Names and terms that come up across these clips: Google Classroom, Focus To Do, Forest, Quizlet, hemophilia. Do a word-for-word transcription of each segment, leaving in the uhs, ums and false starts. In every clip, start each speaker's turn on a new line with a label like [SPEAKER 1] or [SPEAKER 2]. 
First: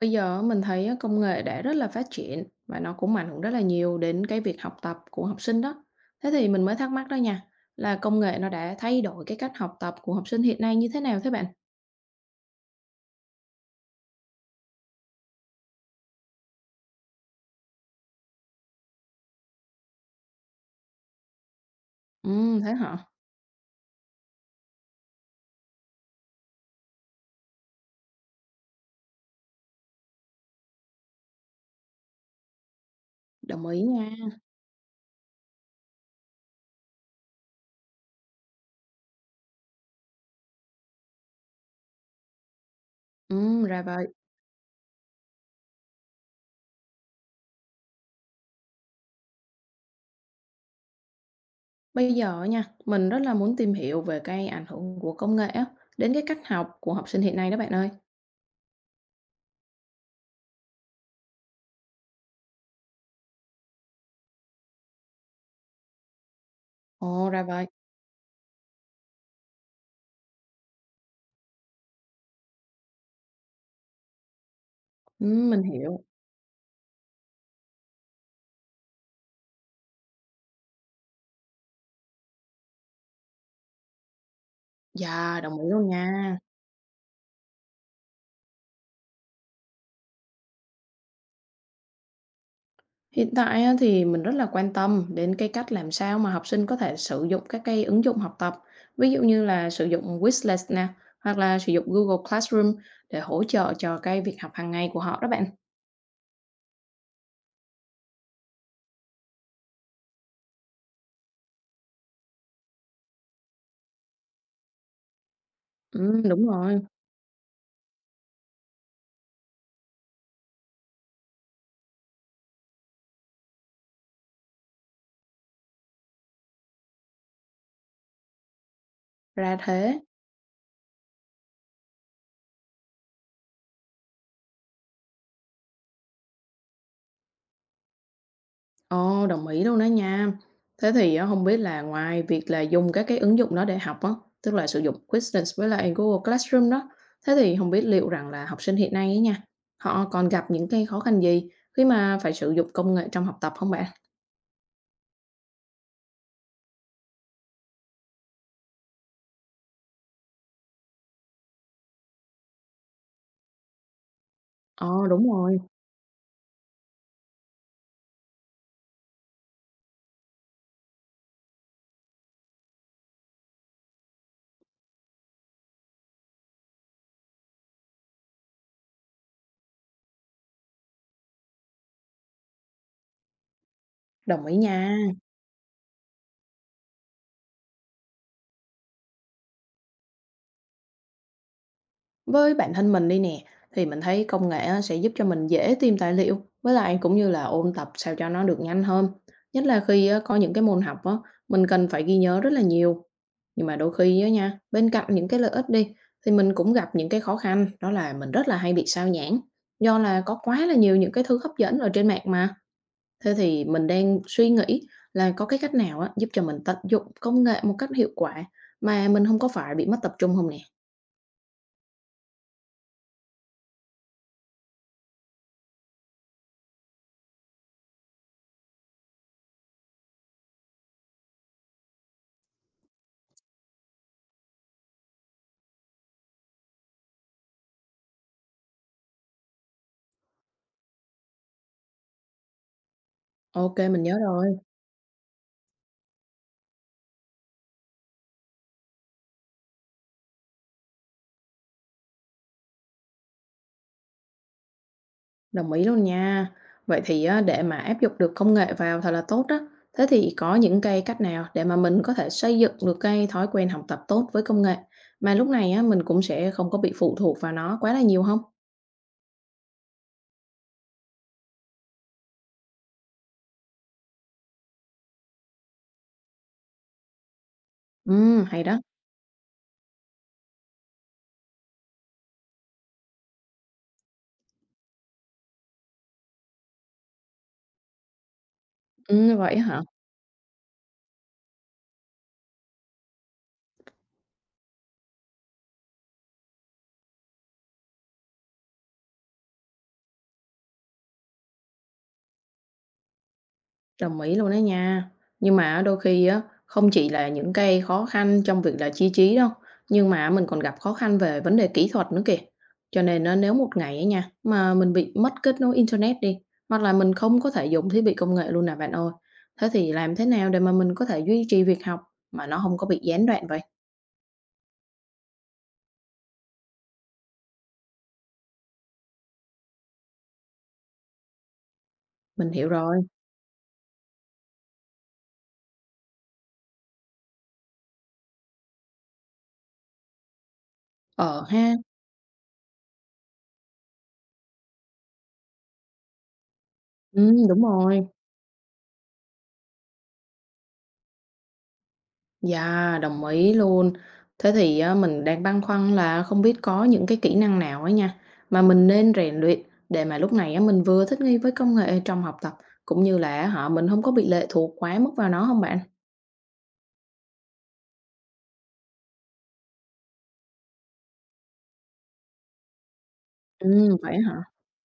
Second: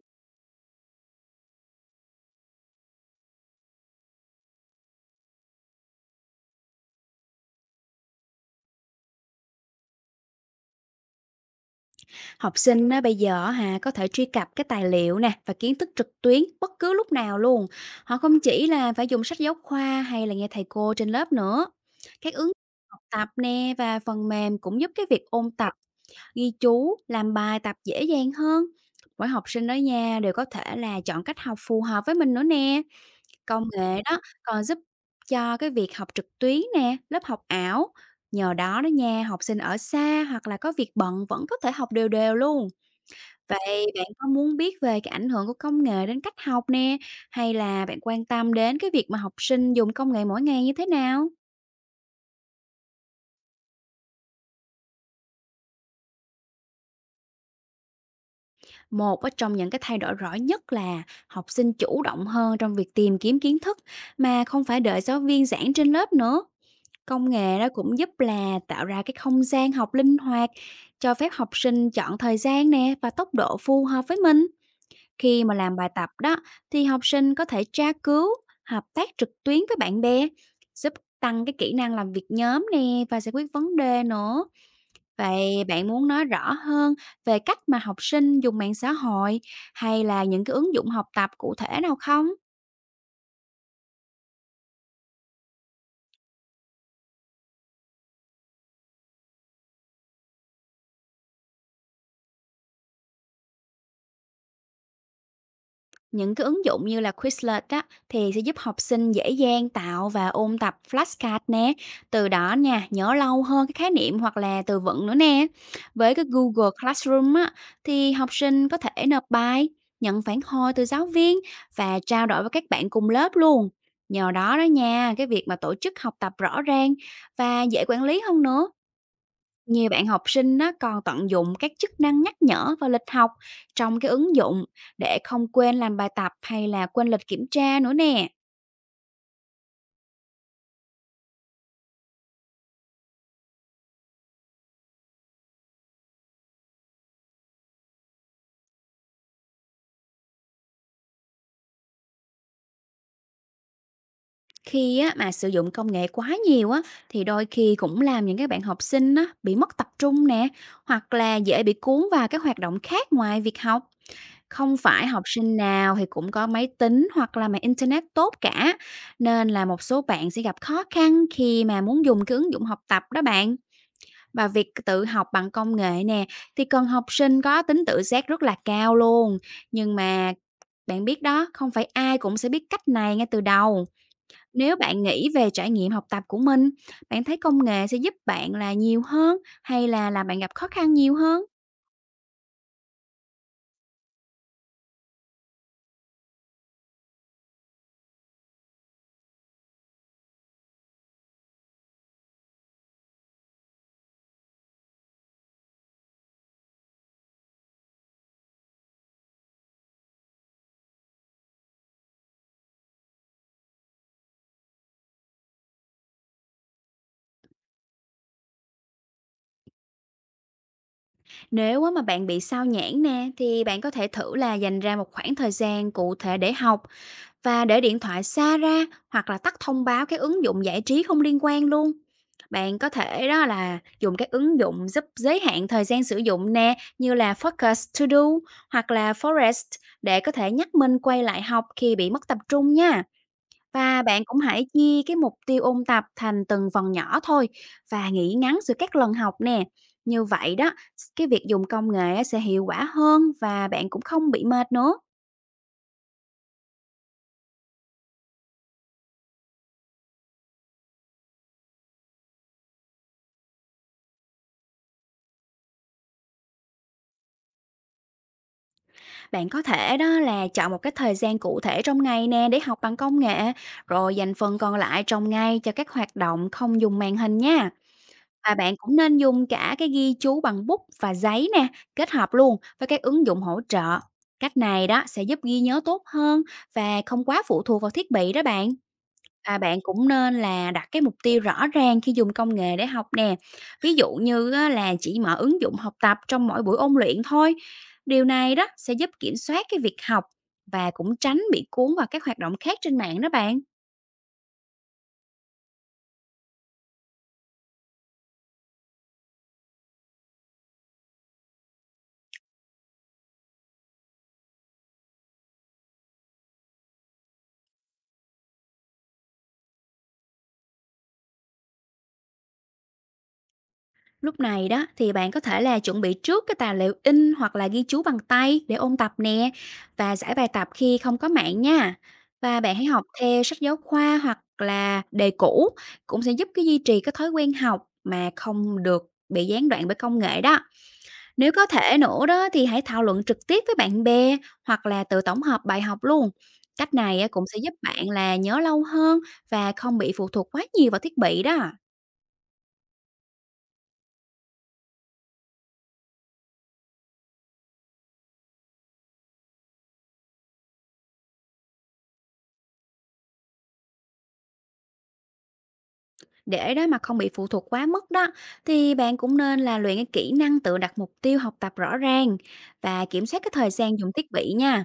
[SPEAKER 1] Bây giờ á, mình thấy á, công nghệ đã rất là phát triển và nó cũng ảnh hưởng rất là nhiều đến cái việc học tập của học sinh đó. Thế thì mình mới thắc mắc đó nha, là công nghệ nó đã thay đổi cái cách học tập của học sinh hiện nay như thế nào thế bạn?
[SPEAKER 2] Học sinh á, bây giờ hà có thể truy cập cái tài liệu nè và kiến thức trực tuyến bất cứ lúc nào luôn. Họ không chỉ là phải dùng sách giáo khoa hay là nghe thầy cô trên lớp nữa. Các ứng dụng
[SPEAKER 1] Ừ, thế hả?
[SPEAKER 2] học tập nè và phần mềm cũng giúp cái việc ôn tập, ghi chú, làm bài tập dễ dàng hơn. Mỗi học sinh ở nhà đều có thể là chọn cách học phù hợp với mình nữa nè. Công
[SPEAKER 1] Đồng ý
[SPEAKER 2] nghệ
[SPEAKER 1] nha.
[SPEAKER 2] đó còn giúp cho cái việc học trực tuyến nè, lớp học ảo. Nhờ đó đó nha, học sinh ở xa hoặc là có việc bận vẫn có thể học đều đều luôn.
[SPEAKER 1] Ừ, ra
[SPEAKER 2] Vậy bạn
[SPEAKER 1] vậy.
[SPEAKER 2] có muốn biết về cái ảnh hưởng của công nghệ đến cách học nè, hay là bạn quan tâm đến cái việc mà học sinh dùng công nghệ mỗi ngày như thế nào?
[SPEAKER 1] Bây giờ nha, mình rất là muốn tìm hiểu về cái ảnh hưởng của công nghệ á, đến cái cách học của học sinh hiện nay đó bạn ơi.
[SPEAKER 2] Một ở trong những cái thay đổi rõ nhất là học sinh chủ động hơn trong việc tìm kiếm kiến thức mà không phải đợi giáo viên giảng trên lớp nữa.
[SPEAKER 1] Ồ,
[SPEAKER 2] Công
[SPEAKER 1] ra
[SPEAKER 2] nghệ
[SPEAKER 1] vậy.
[SPEAKER 2] đó cũng giúp là tạo ra cái không gian học linh hoạt, cho phép học sinh chọn thời gian nè và tốc độ phù hợp với mình.
[SPEAKER 1] Ừ,
[SPEAKER 2] Khi mà
[SPEAKER 1] mình
[SPEAKER 2] làm bài
[SPEAKER 1] hiểu.
[SPEAKER 2] tập đó thì học sinh có thể tra cứu, hợp tác trực tuyến với bạn bè, giúp tăng cái kỹ năng làm việc nhóm nè và giải quyết vấn đề nữa.
[SPEAKER 1] Dạ, đồng
[SPEAKER 2] Vậy
[SPEAKER 1] ý
[SPEAKER 2] bạn
[SPEAKER 1] luôn
[SPEAKER 2] muốn nói
[SPEAKER 1] nha.
[SPEAKER 2] rõ hơn về cách mà học sinh dùng mạng xã hội hay là những cái ứng dụng học tập cụ thể nào không?
[SPEAKER 1] Hiện tại á, thì mình rất là quan tâm đến cái cách làm sao mà học sinh có thể sử dụng các cái ứng dụng học tập, ví dụ như là sử dụng Quizlet nè, hoặc là sử dụng Google Classroom để hỗ trợ cho cái việc học hàng ngày của họ đó bạn.
[SPEAKER 2] Những cái ứng dụng như là Quizlet á, thì sẽ giúp học sinh dễ dàng tạo và ôn tập flashcard nè. Từ đó nha, nhớ lâu hơn cái khái niệm hoặc là từ vựng nữa nè. Với
[SPEAKER 1] Ừm,
[SPEAKER 2] cái
[SPEAKER 1] đúng
[SPEAKER 2] Google
[SPEAKER 1] rồi,
[SPEAKER 2] Classroom á, thì học sinh có thể nộp bài, nhận phản hồi từ giáo viên và trao đổi với các bạn cùng lớp luôn. Nhờ đó đó nha, cái việc mà tổ chức học tập rõ ràng và dễ quản lý hơn nữa.
[SPEAKER 1] ra
[SPEAKER 2] Nhiều
[SPEAKER 1] thế.
[SPEAKER 2] bạn học sinh á, còn tận dụng các chức năng nhắc nhở và lịch học trong cái ứng dụng để không quên làm bài tập hay là quên lịch kiểm tra nữa nè.
[SPEAKER 1] Ồ, đồng ý luôn đó nha. Thế thì á, không biết là ngoài việc là dùng các cái ứng dụng đó để học á, tức là sử dụng Quizlet với lại Google Classroom đó, thế thì không biết liệu rằng là học sinh hiện nay ấy nha, họ còn gặp những cái khó khăn gì khi mà phải sử dụng công nghệ trong học tập không bạn?
[SPEAKER 2] Khi á, mà sử dụng công nghệ quá nhiều á, thì đôi khi cũng làm những các bạn học sinh á, bị mất tập trung nè hoặc là dễ bị cuốn vào các hoạt động khác ngoài việc học. Không
[SPEAKER 1] Ờ,
[SPEAKER 2] phải học
[SPEAKER 1] đúng
[SPEAKER 2] sinh
[SPEAKER 1] rồi,
[SPEAKER 2] nào thì cũng có máy tính hoặc là mạng internet tốt cả, nên là một số bạn sẽ gặp khó khăn khi mà muốn dùng cái ứng dụng học tập đó bạn. Và việc tự học bằng công nghệ nè, thì cần học sinh có tính tự giác rất là cao luôn. Nhưng mà bạn biết đó, không phải ai cũng sẽ biết cách này ngay từ đầu.
[SPEAKER 1] đồng ý
[SPEAKER 2] Nếu
[SPEAKER 1] nha.
[SPEAKER 2] bạn nghĩ về trải nghiệm học tập của mình, bạn thấy công nghệ sẽ giúp bạn là nhiều hơn hay là là bạn gặp khó khăn nhiều hơn?
[SPEAKER 1] Với bản thân mình đi nè, thì mình thấy công nghệ á sẽ giúp cho mình dễ tìm tài liệu, với lại cũng như là ôn tập sao cho nó được nhanh hơn. Nhất là khi á, có những cái môn học á, mình cần phải ghi nhớ rất là nhiều. Nhưng mà đôi khi á nha, bên cạnh những cái lợi ích đi, thì mình cũng gặp những cái khó khăn, đó là mình rất là hay bị sao nhãng, do là có quá là nhiều những cái thứ hấp dẫn ở trên mạng mà. Thế thì mình đang suy nghĩ là có cái cách nào á, giúp cho mình tận dụng công nghệ một cách hiệu quả mà mình không có phải bị mất tập trung không nè?
[SPEAKER 2] Nếu á mà bạn bị sao nhãng nè thì bạn có thể thử là dành ra một khoảng thời gian cụ thể để học và để điện thoại xa ra hoặc là tắt thông báo các ứng dụng giải trí không liên quan luôn. Bạn có thể đó là dùng các ứng dụng giúp giới hạn thời gian sử dụng nè như là Focus To Do hoặc là Forest để có thể nhắc mình quay lại học khi bị mất tập trung nha.
[SPEAKER 1] OK, mình
[SPEAKER 2] Và
[SPEAKER 1] nhớ
[SPEAKER 2] bạn cũng
[SPEAKER 1] rồi,
[SPEAKER 2] hãy chia cái mục tiêu ôn tập thành từng phần nhỏ thôi và nghỉ ngắn giữa các lần học nè. Như vậy đó, cái việc dùng công nghệ á sẽ hiệu quả hơn và bạn cũng không bị mệt nữa.
[SPEAKER 1] đồng ý luôn nha. Vậy thì á, để mà áp dụng được công nghệ vào thật là tốt đó, thế thì có những cái cách nào để mà mình có thể xây dựng được cái thói quen học tập tốt với công nghệ, mà lúc này á, mình cũng sẽ không có bị phụ thuộc vào nó quá là nhiều không?
[SPEAKER 2] Bạn có thể đó là chọn một cái thời gian cụ thể trong ngày nè để học bằng công nghệ, rồi dành phần còn lại trong ngày cho các hoạt động không dùng màn hình nha.
[SPEAKER 1] Ừm,
[SPEAKER 2] Và
[SPEAKER 1] hay
[SPEAKER 2] bạn
[SPEAKER 1] đó.
[SPEAKER 2] cũng nên dùng cả cái ghi chú bằng bút và giấy nè, kết hợp luôn với các ứng dụng hỗ trợ. Cách này đó sẽ giúp ghi nhớ tốt hơn và không quá phụ thuộc vào thiết bị đó bạn.
[SPEAKER 1] Ừm, vậy
[SPEAKER 2] À, bạn
[SPEAKER 1] hả?
[SPEAKER 2] cũng nên là đặt cái mục tiêu rõ ràng khi dùng công nghệ để học nè. Ví dụ như á, là chỉ mở ứng dụng học tập trong mỗi buổi ôn luyện thôi. Điều này đó sẽ giúp kiểm soát cái việc học và cũng tránh bị cuốn vào các hoạt động khác trên mạng đó bạn.
[SPEAKER 1] Đồng ý luôn đó nha. Nhưng mà á, đôi khi á, không chỉ là những cái khó khăn trong việc là chi trí đâu, nhưng mà mình còn gặp khó khăn về vấn đề kỹ thuật nữa kìa. Cho nên á, nếu một ngày ấy nha, mà mình bị mất kết nối internet đi, hoặc là mình không có thể dùng thiết bị công nghệ luôn nè bạn ơi. Thế thì làm thế nào để mà mình có thể duy trì việc học mà nó không có bị gián đoạn vậy?
[SPEAKER 2] Lúc này đó thì bạn có thể là chuẩn bị trước cái tài liệu in hoặc là ghi chú bằng tay để ôn tập nè và giải bài tập khi không có mạng nha.
[SPEAKER 1] Mình
[SPEAKER 2] Và
[SPEAKER 1] hiểu
[SPEAKER 2] bạn hãy
[SPEAKER 1] rồi.
[SPEAKER 2] học theo sách giáo khoa hoặc là đề cũ cũng sẽ giúp cái duy trì cái thói quen học mà không được bị gián đoạn bởi công nghệ đó.
[SPEAKER 1] Ờ
[SPEAKER 2] Nếu có
[SPEAKER 1] ha.
[SPEAKER 2] thể nữa đó thì hãy thảo luận trực tiếp với bạn bè hoặc là tự tổng hợp bài học luôn. Cách này á,
[SPEAKER 1] Ừ,
[SPEAKER 2] cũng sẽ
[SPEAKER 1] đúng
[SPEAKER 2] giúp
[SPEAKER 1] rồi.
[SPEAKER 2] bạn là nhớ lâu hơn và không bị phụ thuộc quá nhiều vào thiết bị đó.
[SPEAKER 1] Dạ, đồng ý luôn. Thế thì á, mình đang băn khoăn là không biết có những cái kỹ năng nào ấy nha mà mình nên rèn luyện để mà lúc này á, mình vừa thích nghi với công nghệ trong học tập cũng như là họ mình không có bị lệ thuộc quá mức vào nó không bạn?
[SPEAKER 2] Để đó mà không bị phụ thuộc quá mức đó thì bạn cũng nên là luyện cái kỹ năng tự đặt mục tiêu học tập rõ ràng và kiểm soát cái thời
[SPEAKER 1] Ừ,
[SPEAKER 2] gian dùng
[SPEAKER 1] vậy
[SPEAKER 2] thiết
[SPEAKER 1] hả?
[SPEAKER 2] bị nha.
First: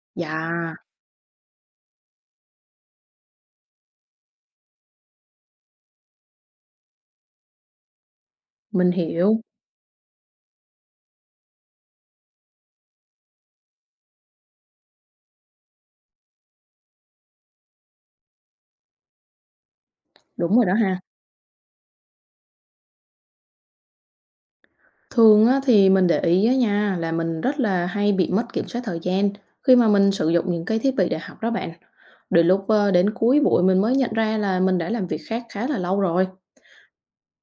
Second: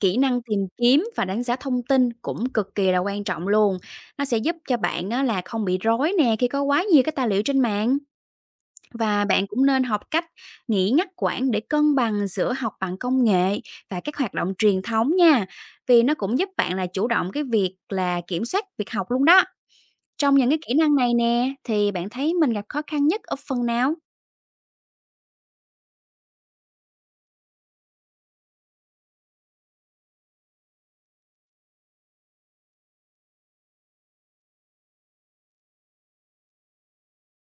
[SPEAKER 2] Kỹ năng
[SPEAKER 1] Dạ,
[SPEAKER 2] tìm kiếm và đánh giá thông tin cũng cực kỳ là quan trọng luôn. Nó sẽ giúp cho bạn á, là không bị rối nè khi có quá nhiều cái tài liệu trên mạng.
[SPEAKER 1] mình
[SPEAKER 2] Và
[SPEAKER 1] hiểu.
[SPEAKER 2] bạn cũng nên học cách nghĩ ngắt quãng để cân bằng giữa học bằng công nghệ và các hoạt động truyền thống nha. Vì nó cũng giúp bạn là chủ động cái việc là kiểm soát việc học luôn đó. Trong những
[SPEAKER 1] Đúng
[SPEAKER 2] cái
[SPEAKER 1] rồi đó
[SPEAKER 2] kỹ năng
[SPEAKER 1] ha.
[SPEAKER 2] này nè, thì bạn thấy mình gặp khó khăn nhất ở phần nào?
[SPEAKER 1] Thường á, thì mình để ý á, nha là mình rất là hay bị mất kiểm soát thời gian khi mà mình sử dụng những cái thiết bị để học đó bạn. Đôi lúc ờ, đến cuối buổi mình mới nhận ra là mình đã làm việc khác khá là lâu rồi.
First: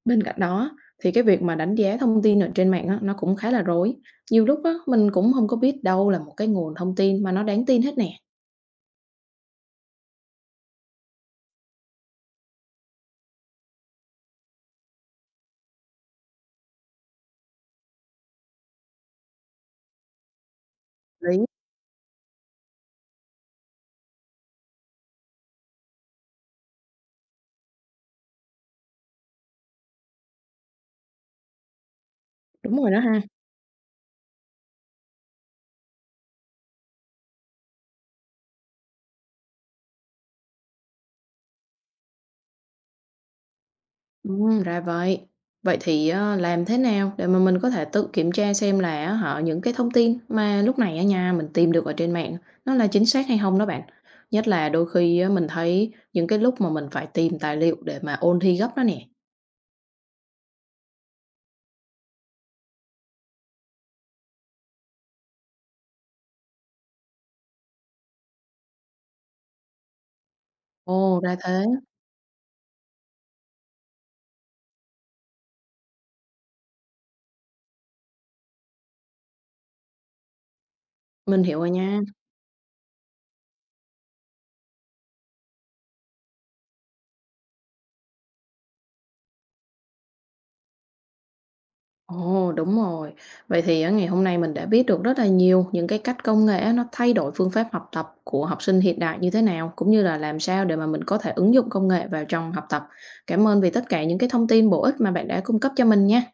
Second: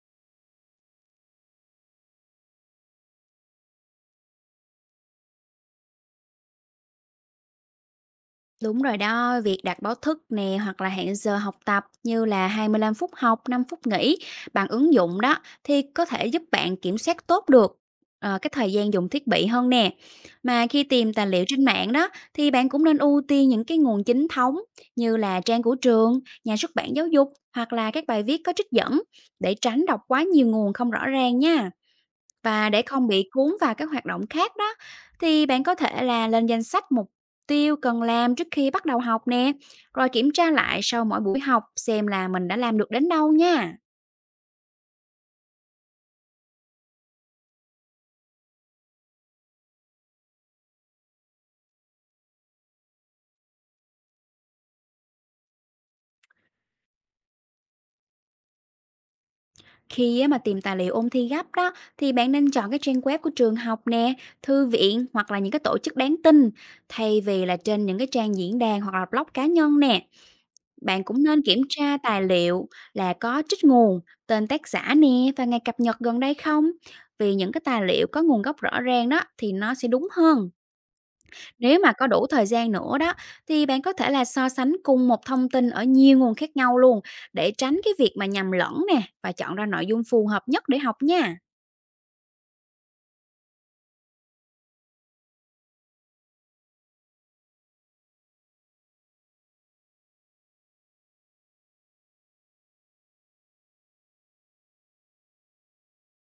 [SPEAKER 1] Bên cạnh đó thì cái việc mà đánh giá thông tin ở trên mạng á, nó cũng khá là rối. Nhiều lúc á, mình cũng không có biết đâu là một cái nguồn thông tin mà nó đáng tin hết nè.
[SPEAKER 2] Đúng rồi đó, việc đặt báo thức nè hoặc là hẹn giờ học tập như là hai mươi lăm phút học, năm phút nghỉ bằng ứng dụng đó thì có thể giúp bạn kiểm soát tốt được ờ, cái thời gian dùng thiết bị hơn nè. Mà khi tìm tài
[SPEAKER 1] Lý.
[SPEAKER 2] liệu trên mạng đó thì bạn cũng nên ưu tiên những cái nguồn chính thống như là trang của trường, nhà xuất bản giáo dục hoặc là các bài viết có trích dẫn để tránh đọc quá nhiều nguồn không rõ ràng nha. Và
[SPEAKER 1] Đúng
[SPEAKER 2] để
[SPEAKER 1] rồi đó
[SPEAKER 2] không
[SPEAKER 1] ha.
[SPEAKER 2] bị cuốn vào các hoạt động khác đó, thì bạn có thể là lên danh sách mục tiêu cần làm trước khi bắt đầu học nè, rồi kiểm tra lại sau mỗi buổi học xem là mình đã làm được đến đâu nha.
[SPEAKER 1] Ừm, ra vậy. Vậy thì ờ, làm thế nào để mà mình có thể tự kiểm tra xem là á, họ những cái thông tin mà lúc này ở nhà mình tìm được ở trên mạng nó là chính xác hay không đó bạn? Nhất là đôi khi á, mình thấy những cái lúc mà mình phải tìm tài liệu để mà ôn thi gấp đó nè.
[SPEAKER 2] Khi á mà tìm tài liệu ôn thi gấp đó, thì bạn nên chọn cái trang web của trường học nè, thư viện hoặc là những cái tổ chức đáng tin, thay vì là trên những cái trang diễn đàn hoặc là blog cá nhân nè. Bạn
[SPEAKER 1] Ồ,
[SPEAKER 2] cũng
[SPEAKER 1] ra
[SPEAKER 2] nên kiểm
[SPEAKER 1] thế.
[SPEAKER 2] tra tài liệu là có trích nguồn, tên tác giả nè và ngày cập nhật gần đây không. Vì những cái tài liệu có nguồn gốc rõ ràng đó thì nó sẽ đúng hơn.
[SPEAKER 1] Mình hiểu rồi
[SPEAKER 2] Nếu mà
[SPEAKER 1] nha.
[SPEAKER 2] có đủ thời gian nữa đó thì bạn có thể là so sánh cùng một thông tin ở nhiều nguồn khác nhau luôn để tránh cái việc mà nhầm lẫn nè và chọn ra nội dung phù hợp nhất để học nha.
[SPEAKER 1] Ồ, đúng rồi. Vậy thì á, ngày hôm nay mình đã biết được rất là nhiều những cái cách công nghệ á, nó thay đổi phương pháp học tập của học sinh hiện đại như thế nào, cũng như là làm sao để mà mình có thể ứng dụng công nghệ vào trong học tập. Cảm ơn vì tất cả những cái thông tin bổ ích mà bạn đã cung cấp cho mình nha.